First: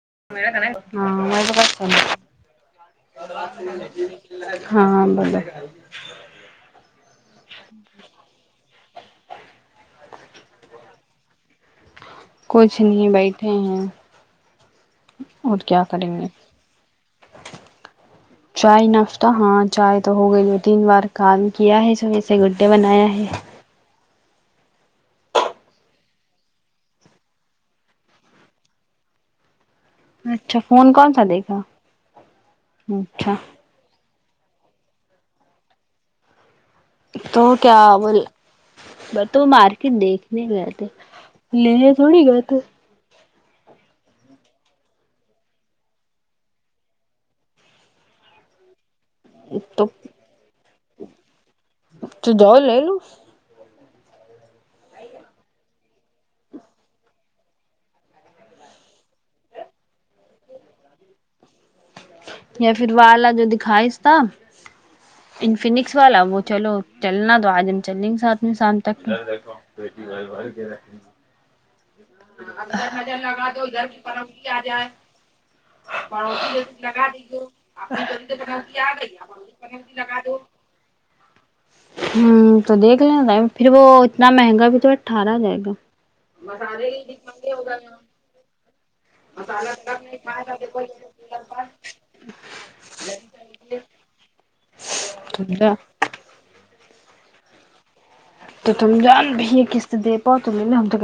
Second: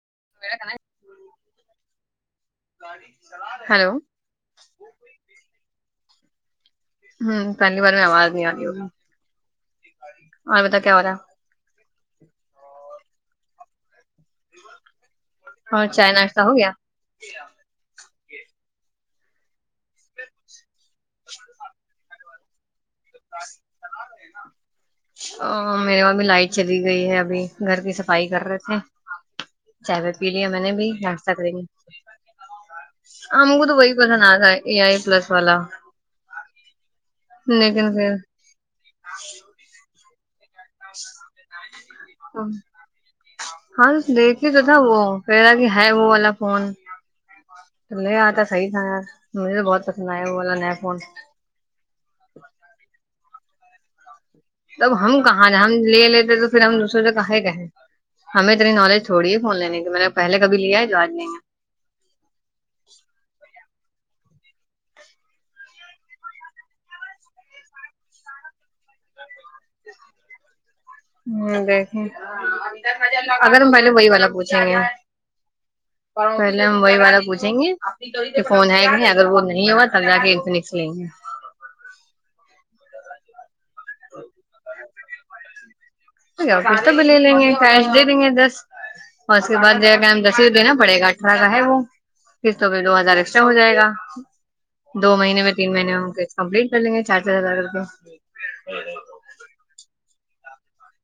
ہ ہلو [unintelligible] ہوں پہلی بار میں آواز نہیں آ رہی ہوگی اور باتا کیا ہو رہا کچھ نہیں بیٹھے ہیں کیا اور کریں چائی گے ناشتا ہو گیا چائے ناشتا ہاں چائے تو ہو گئی ہے تین بار کام کیا ہے سب نے بنایا ہے ا میرے وہاں بھی لائٹ چلی گئی ہے ابھی گھر کی صفائی کر رہے تھے چائی وائی پہیلی ہے اچھا منے بھی فون کون سا نشتا دیکھا کرگئے اچھا ہم کو تو وہی پسند آ ا آئی پلس والا تو کیا لیکن پھر بول بس تو مار کے دیک نہیں گتے لیے تھوڑی گ تھ ہاں دیکھے تو تھا وہ کہہ رہا کہ ہے وہ والا فون تو لے آتا صحیح تھا یار مجھے تو بہت پسند آیا وہ والا نیا فون تو جؤ لے لو تب ہم کہاں ہم لے لیتے تو پھر ہم دوسروں سے کہے کہیں ہمیں اتنی نالج چوڑی ہے فون لینے کی میں نے پہلے کبھی لیا ہے جو آج لینگے خاہش تھا انفینکس والا وہ چلو چلنا تو آج ہم چل لیں گے ساتھ میں شام تک ہ دیکھیں اگر ہم پہلے وہی والا پوچھیں گے پہلے ہم وہی والا پوچھیں گے کہ فون ہے کہ نہیں اگر وہ نہیں ہوا تب جا کے انفنکس لیں گے ہوں تو دیک لیںینا پھر وہ اتنا مہنگا بھی تو پھر [unintelligible] [unintelligible] اور اس کے بعد ج دس دینا پڑے گا اٹھارہ کا ہے وہ کس تو دو ہزار ایکسٹرا ہو جائے گا دو مہینے میں تم تین جا مہینے میں ہمس کمپلیٹ کر لیں گے چارجزار [unintelligible] تو تم جان بھی [unintelligible]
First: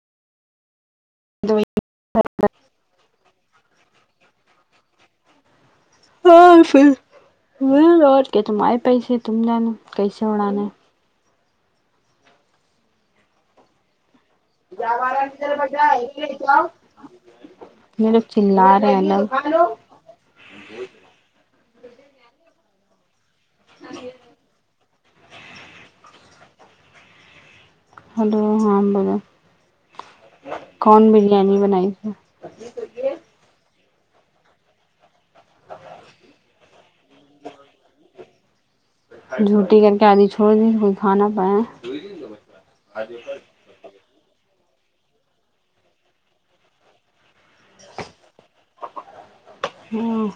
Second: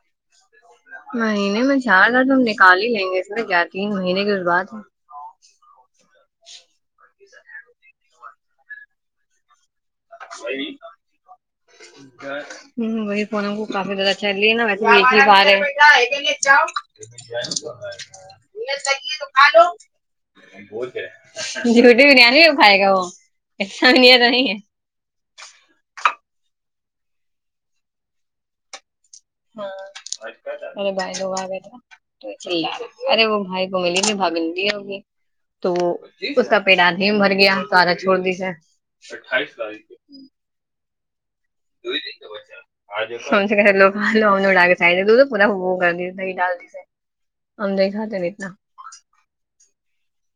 [inaudible] مہینے میں چار ہزار تو ہم نکال ہی لیں گے اس میں کیا تین مہینے کے اس بعد ہے ہاں پھر اور کے تم آئے پیسے تم جانا کیسے اڑانا ہے ہ وہی فون ہم کو کافی زیادہ [unintelligible] یہ لوگ چلا رہے ہیں الگ [inaudible] [unintelligible] ہلو ہاں بولو ہ م کون بھائی ل بریانی آیا تھا بنائی تو تھی چ ارے وہ بھائی کوئلے میں بھاگل نہیں ہوگی تو اس کا پیڑ آدھیم بھر گیا سدا چھوڑ دی اچھا جھوٹی کر کے آدھی چھوڑ د کھانا پایا س سے کہلو [unintelligible] لووں ا ڈال کے سائ تو پورا وہ کر دی د ڈال دیسے آم دئی خات ریتنا ہاں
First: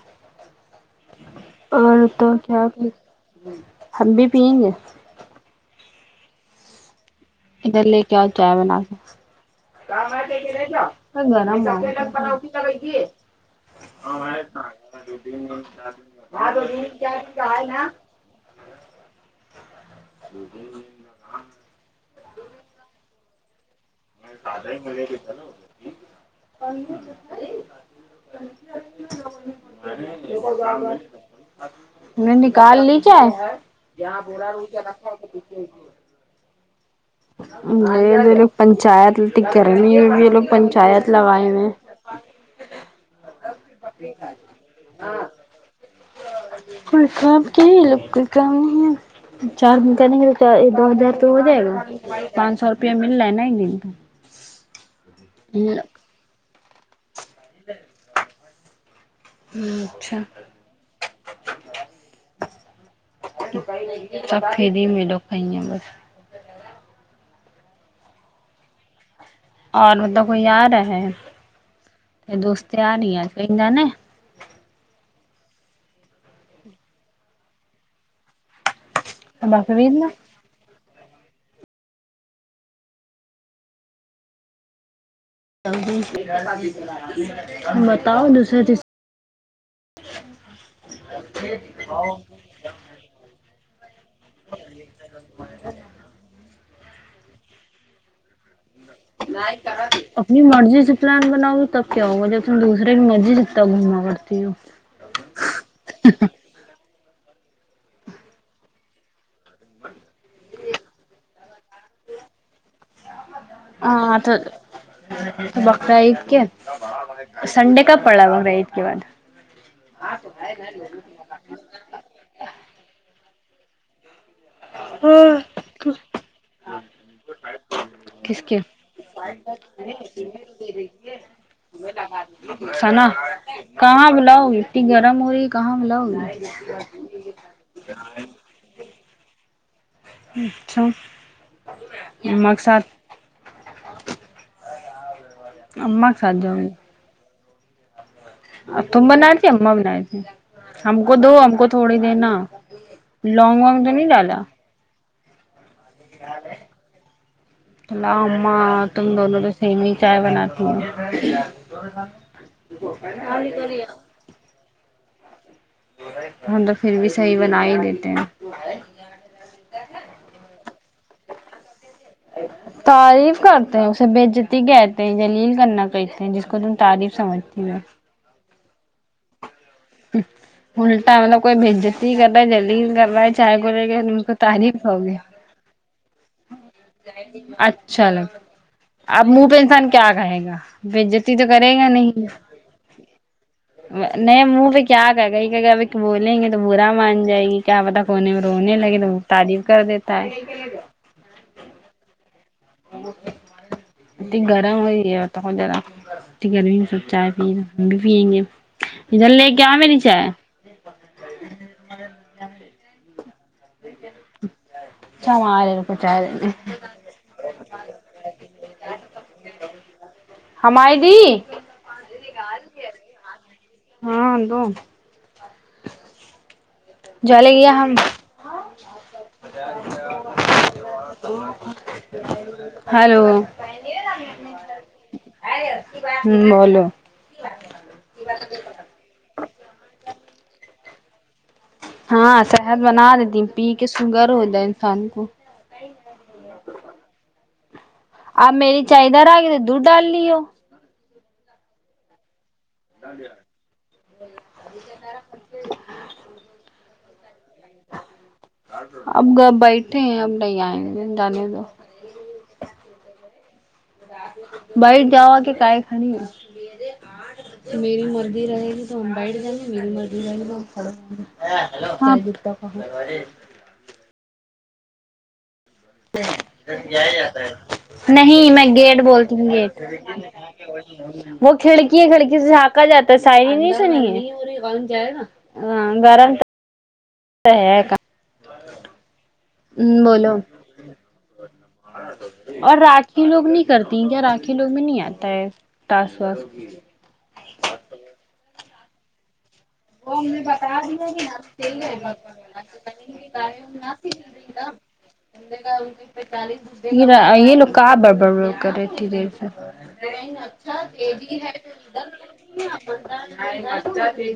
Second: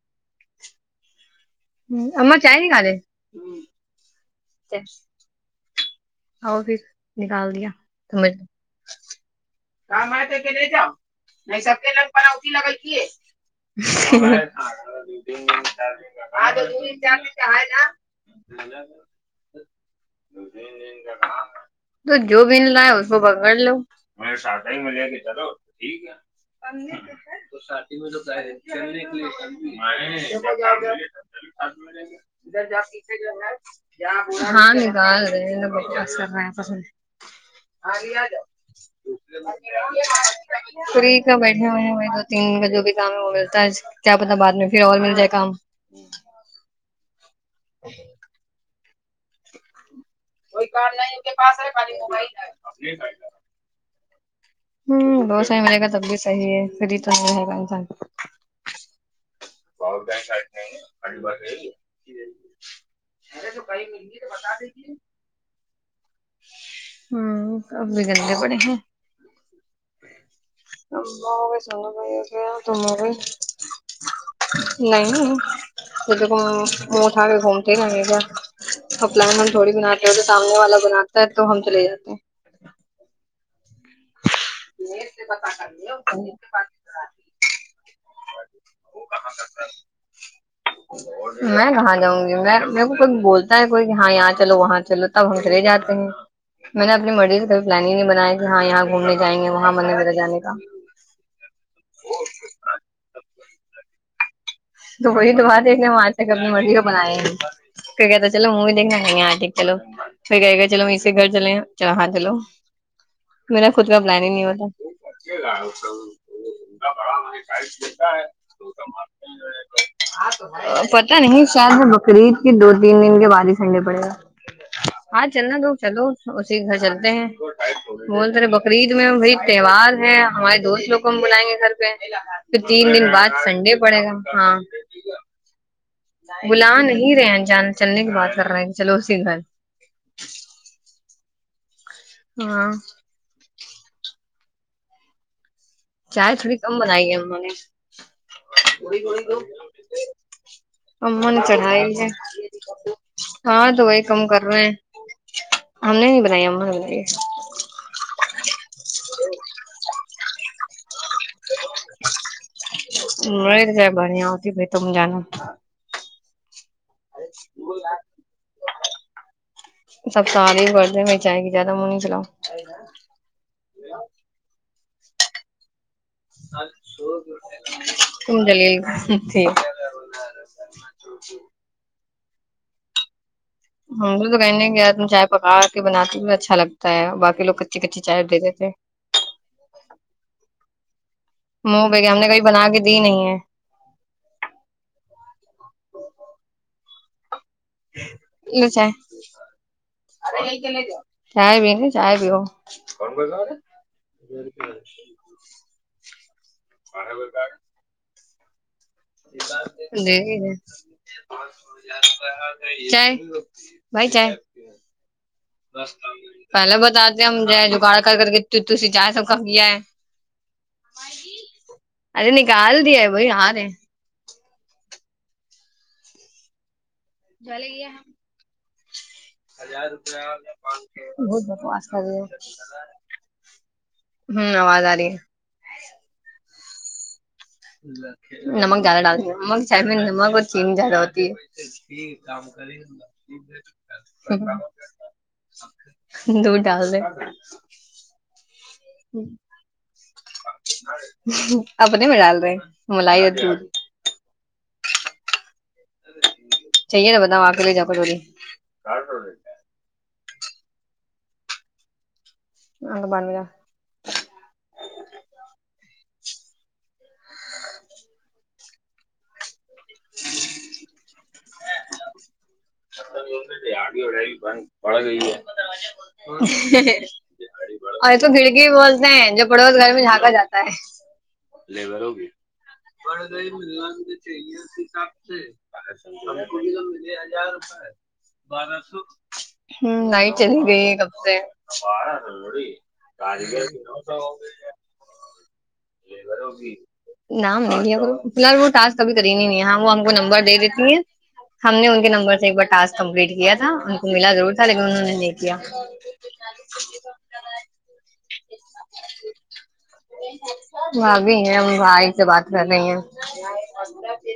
اور تو اماں چائے کیا نکالے ہم بھی تین آؤ پھر نکال دیا ادھر لے کے اور تو چائے بنا کے گرم [unintelligible] تو جو بین لائے اس کو پکڑ لو نے نکال لی چائے [unintelligible] دھر پنچات فی کا بیٹھے ہوئے ہیں وہ دو تین کا جو بھی کام ہے وہ ملتا ہے کیا پتا بعد میں پھر اور مل جائے کام اس سب کہ لوگ کو کام نہیں ہے چار دن کرنے کےے تو دو ہزار تو ہو جائے گا پانچ سو روپیہ مل رہا ہے نا ایک دن پ دو سو ہی میرے گا تب بھی صحیح ہے جی چ ہے گا انسان اچھا بکنےی باتیے کہ م سب بتا فری دیے میں لوگ کہیں ہیں بس ہوں اب بھی گندے بڑے ہیں اور مطلب کوئی آ رہا اماں ہو گئے، سونو بھائی ہو ہے گیا دوستیں تم آ ہو رہی ہیں گئی کہیں جان نہیں تو د کو مہٹھا کے گھومتے ن یہ گا کلائن تھوڑی بقرعید گناتے میں ہو تو سامنے والا گ بنات تو ہم چلے جاتے ہیں ج بتاؤ دوسرے تیسرے میں کہاں جاؤں گی میں میر کو کوئی بولتا ہے کوئی ہاں یہاں چلو وہاں چلو تب ہم چلے جاتے ہیں میں نے اب می کوئی پلاننگ نہیں بنایا کہ ہاں جائیں گے وہاں من میرا جانے اپنی کا مرضی سے پلان بناؤ تب کیا ہوگا جب تم دوسرے کی مرضی سے تب گھوما کرڑتی ہو تو وہی تو بات ہے کہ ہم آج تک اپنی مرضی کو بنائ گی تو کہتا چو من ہی دیکھا نہیں آٹ ہیلو ٹھیکائےئے گا چل اسے گھر چلے ہیں ج ہاں چلو میرا خود کا ہاں پلان ہی تو نہیں ہوتا بقرا عید کے سنڈے کب پڑا بقرا عید کے بعد پت نہیں شاید میں بقرعید کی دو تین کے بع ہی ٹنڈے پڑے گا آج چلنا دو چلو اسی گھر چل کس بولتے رہے کے بقرعید میں بھائی تہوار ہے ہمارے دوست لوگ کو ہم بلائیں گے گھر پہ پھر تین دن بعد سنڈے پڑے گا لاؤ ہاں اتنی گرم ہو رہی ہے کہاں ملاؤ بلا نہیں رہے ہیں جان چلنے کی بات کر رہے چلو س گل ا چھا ہاں مقصد اما کے چائے تھوڑی کم بنائی ہے ہم نے [inaudible] ا تم بنا رہی تھی اا بنا رہی تھیں ہم کو دو اما نے ہم کو تھوڑی چڑھائی ہے دیر نا لانگ ہاں وانگ تو وہی نہیں کم ڈالا کر رہے ہیں [inaudible] بنائی اما نے [unintelligible] [inaudible] [unintelligible] [inaudible] سب ہم تو پھر بھی صحیح بنا ہی دیتے ہیں سارے ہی کرتے میں [unintelligible] تعریف کرتے ہیں اسے بجتی گ [unintelligible] [unintelligible] ٹھیک اللٹا مطلب کوئی بج کرتا ہے جلدی کر رہا ہے چائے کو لے ہم گ لوگ کو تو کہنے کہ تعریف یار تم ہوگی چائے پکا کے بناتی بھی اچھا لگتا ہے باقی لوگ کچی کچی اچھا چائے لگ دے دیتے تھے اب منہ پہ انسان کیا کہے گا بتی تو کرے گا منہ پہ نہیں ہم نے کبھی بنا کے دی نہیں ہے منہ پہ کیا گہے گا کہ اب ایک بولیں گ تو برا مان جائے گی کیا پتا کونے میں لو رونے چائے لگے تو وہ تعریف کر دیتا ہے چائے بھی نہیں چائے پیو اتنی گرم ہوئی ہےت ذرا انی گرمی میں سب چائے پی ہم بھی پیئیں گے ادھر لے کے آ میری چائے چائے بھائی جائے اچھا ہمارے روپے چاہ رہے پہلے بتاتے ہم ج جگاڑ کر کر کے تسی جائے سب کا کیا ہے ہماری دی ارے نکال دیا بی ہ ہاں تو جلے گیا ہم بت بواس کر رہی ہلو ہ آواز آ رہی ہے ہ بولو نمک زیادہ ڈال د نم چائے میں نمک اور چین زیادہ ہوتی ہے جی ہاں صحت بنا دیتی پی کے سوگر ہو جائے انسان کو دھ ڈال د ے آپ میری چائے ادھر آ گئی دودھ ڈال لیو اپنے میں ڈال رہے ہیں ملائیدین اب جنارا من چاہیے نا بتاؤ آ کےے لے جاؤ تھوڑی اب گ بیٹھے ہیں اب ل آئیں گ جان تو ہگ بانییا بائر جاوا کہ کائی خانی میرے میری مرضی رہے گی ج ہو آڈیو ری بند پڑھ گئی ہے اور تو نہیں میں گھڑکی گیٹ بولتے ہیں بولتی جو ہوں پڑوس گیٹ گھر میں جھانکا جاتا وہ کھڑکی ہے کھڑکی سے جھانکا جاتا ہے ہےر شاعری نہیں گاہےاب سنی ہے سے ہاں گرم ہزار روپئے ہے بارہ سو ہ نائٹ بولو چلی گئی کب سے بارہ اور راکھی لوگ نہیں کرتی ہیں کیا راکھی لوگ میں نہیں آتا ہے ٹاسک واسک سوی سوگام ساس کب تریننی نہیں ہے ہاں وہ ہم کو نمبر دے دیتی ہے ہم نے ان کے نمبر سے ایک بار ٹسک انہوں نے نہیں کیا پالیس یہ لو کہ بھابھی ہیں ہم بھائی سے بات کر رہی ہیں [inaudible]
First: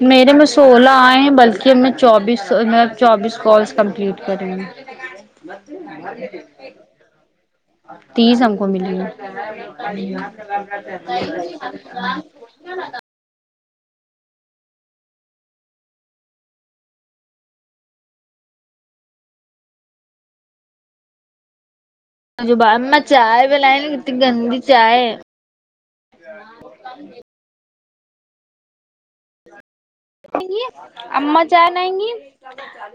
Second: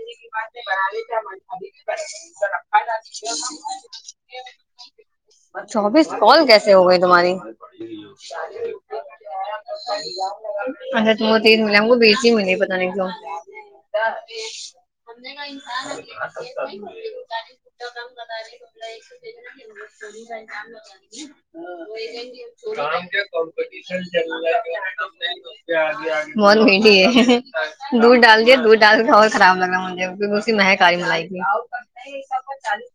چوبیس مطلب چوبیس کالس کمپلیٹ کریں گے چوبیس کال کیسے ہو گئے تمہاری بڑی تیس ہم کو ملی ہے اچھا ت تیز ملا ہم کو بیسی ملی پت نہیں کی کاسان شام کیا کر جو اما چائے من بلائیں گے کتنی گندی چائے مٹی ہے دودھ ڈال دے دودھ ڈال کے بہت خراب لگا مجھے کیونکہ اس دیں کی گی مہک آ رہی ملائی کی اما چائے بنائیں گی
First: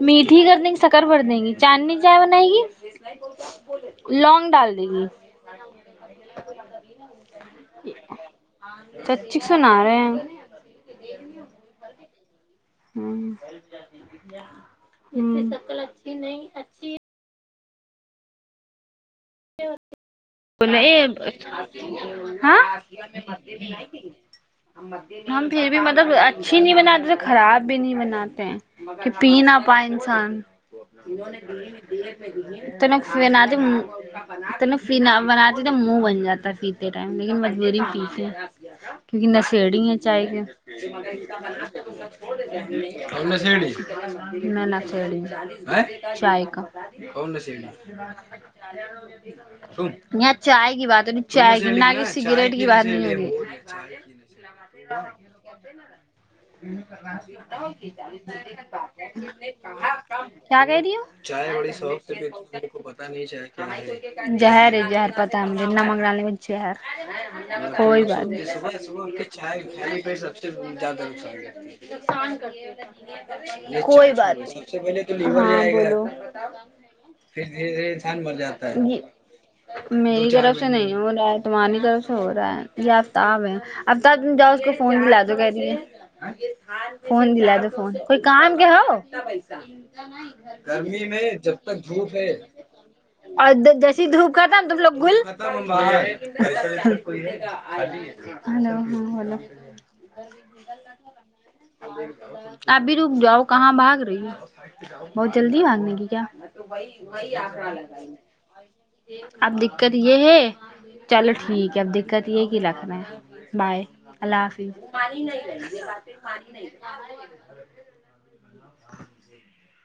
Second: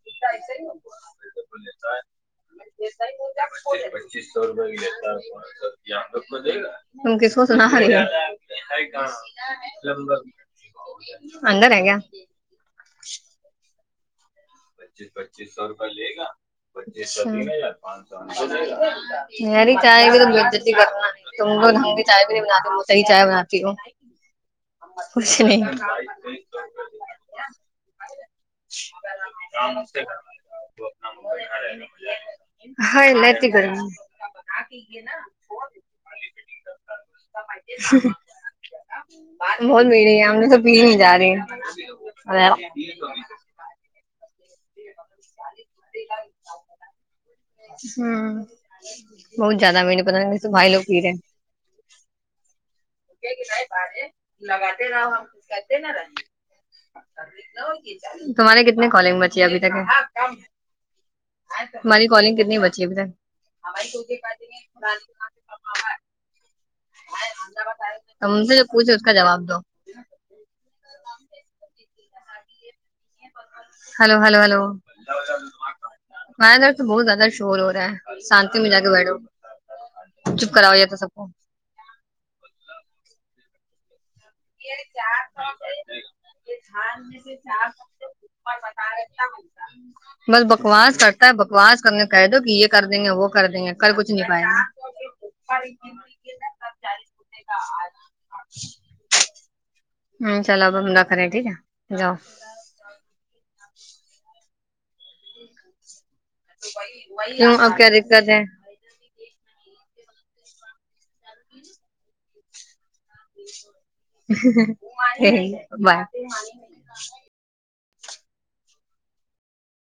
میٹھی کر دیں گی شکر بھر دیں گی چاندنی چائے بنائے گی لونگ ڈال دیں گی م ت کی س و سنا رہ ہے سچی سنا رہے اندر ہے گا ہوں انی شکل اچھی نہیں اچھی پچ س ب تم تو ڈھنگ کی چائے بھی نہیں ہ بناتی ہو صحیح چائے بناتی ہو کچھ ہم نہیں پھر بھی مطلب اچھی نہیں بناتے تھ خراب بھی نہیں بناتے کہ پین پ انسان ہاں تناناد تو لتی گرمی بناتی تو منہ بن جاتا ہے پیتے ٹم لیکن مج پیتے کیکہ بہت نشیڑی ہے بھیڑ چائے ہم کا نے تو پی نہیں جا رہی ہوں میں ن چی چ کاا بہت زیادہ کون میرے پتا نہیں تو بھائی چائے لوگ کی پی بات رہے ہے ہیں ن چائے کی نہ کہ سگریٹ کی بات تمہارے کتنے کالنگ بچی ابھی تک ہے کیا کہ چائے بڑی شوق ہماری سے پ کالنگ کتنی بچی ابھی تک نہیں چائے کیا ہر ہے ہر پتا ہے ہمنا منگلہ نہیں م ہار کوئی بات ہم نہیں سے جو صبح پوچھے اس کا جواب دو صبھ پ سب سے زیادہ نقصان نقان گے کوئی ہلو بات ہلو نہیں ہلو سب سے پہلے تو ہمارے ادھر تو بہت زیادہ پھر شور ہو دھیرے رہا دھیرے ہے انسان مر شانتی میں جاتا جا کے بیٹھو میری چپ طرف سے کراؤ یہ نہیں تو سب ہو کو رہا ہے تمہاری طرف سے ہو رہا ہے یا آفتاب ہیں اب تب جاؤ اس کو فون دلا دو کہ دے فون دلا دو فون کوئی کام کیا ہو بس بکواس گرمی کرتا میں ہے جب بکواس تک کرنے دھپ کہہ ہے دو کہ یہ کر دیں گے وہ کر اور دیں گے کر جیسیے کچھ نہیں دھوپ پائیں کرتا گے ن تم لوگ گل ہلو ہاں بلو ہ چلو ابلہ کر رہے ٹھیک ہے جاؤ ابھی رک جاؤ کہاں باگ رہی ہے بہت جلدی مانگنے کی کیا کیوں اب کیا دقت ہے آپ دیکھ دقت یہ ہے چل ٹھیک ہے دقت یہ کی لکھنا ہے بائے اللہ حافظ بائے ہان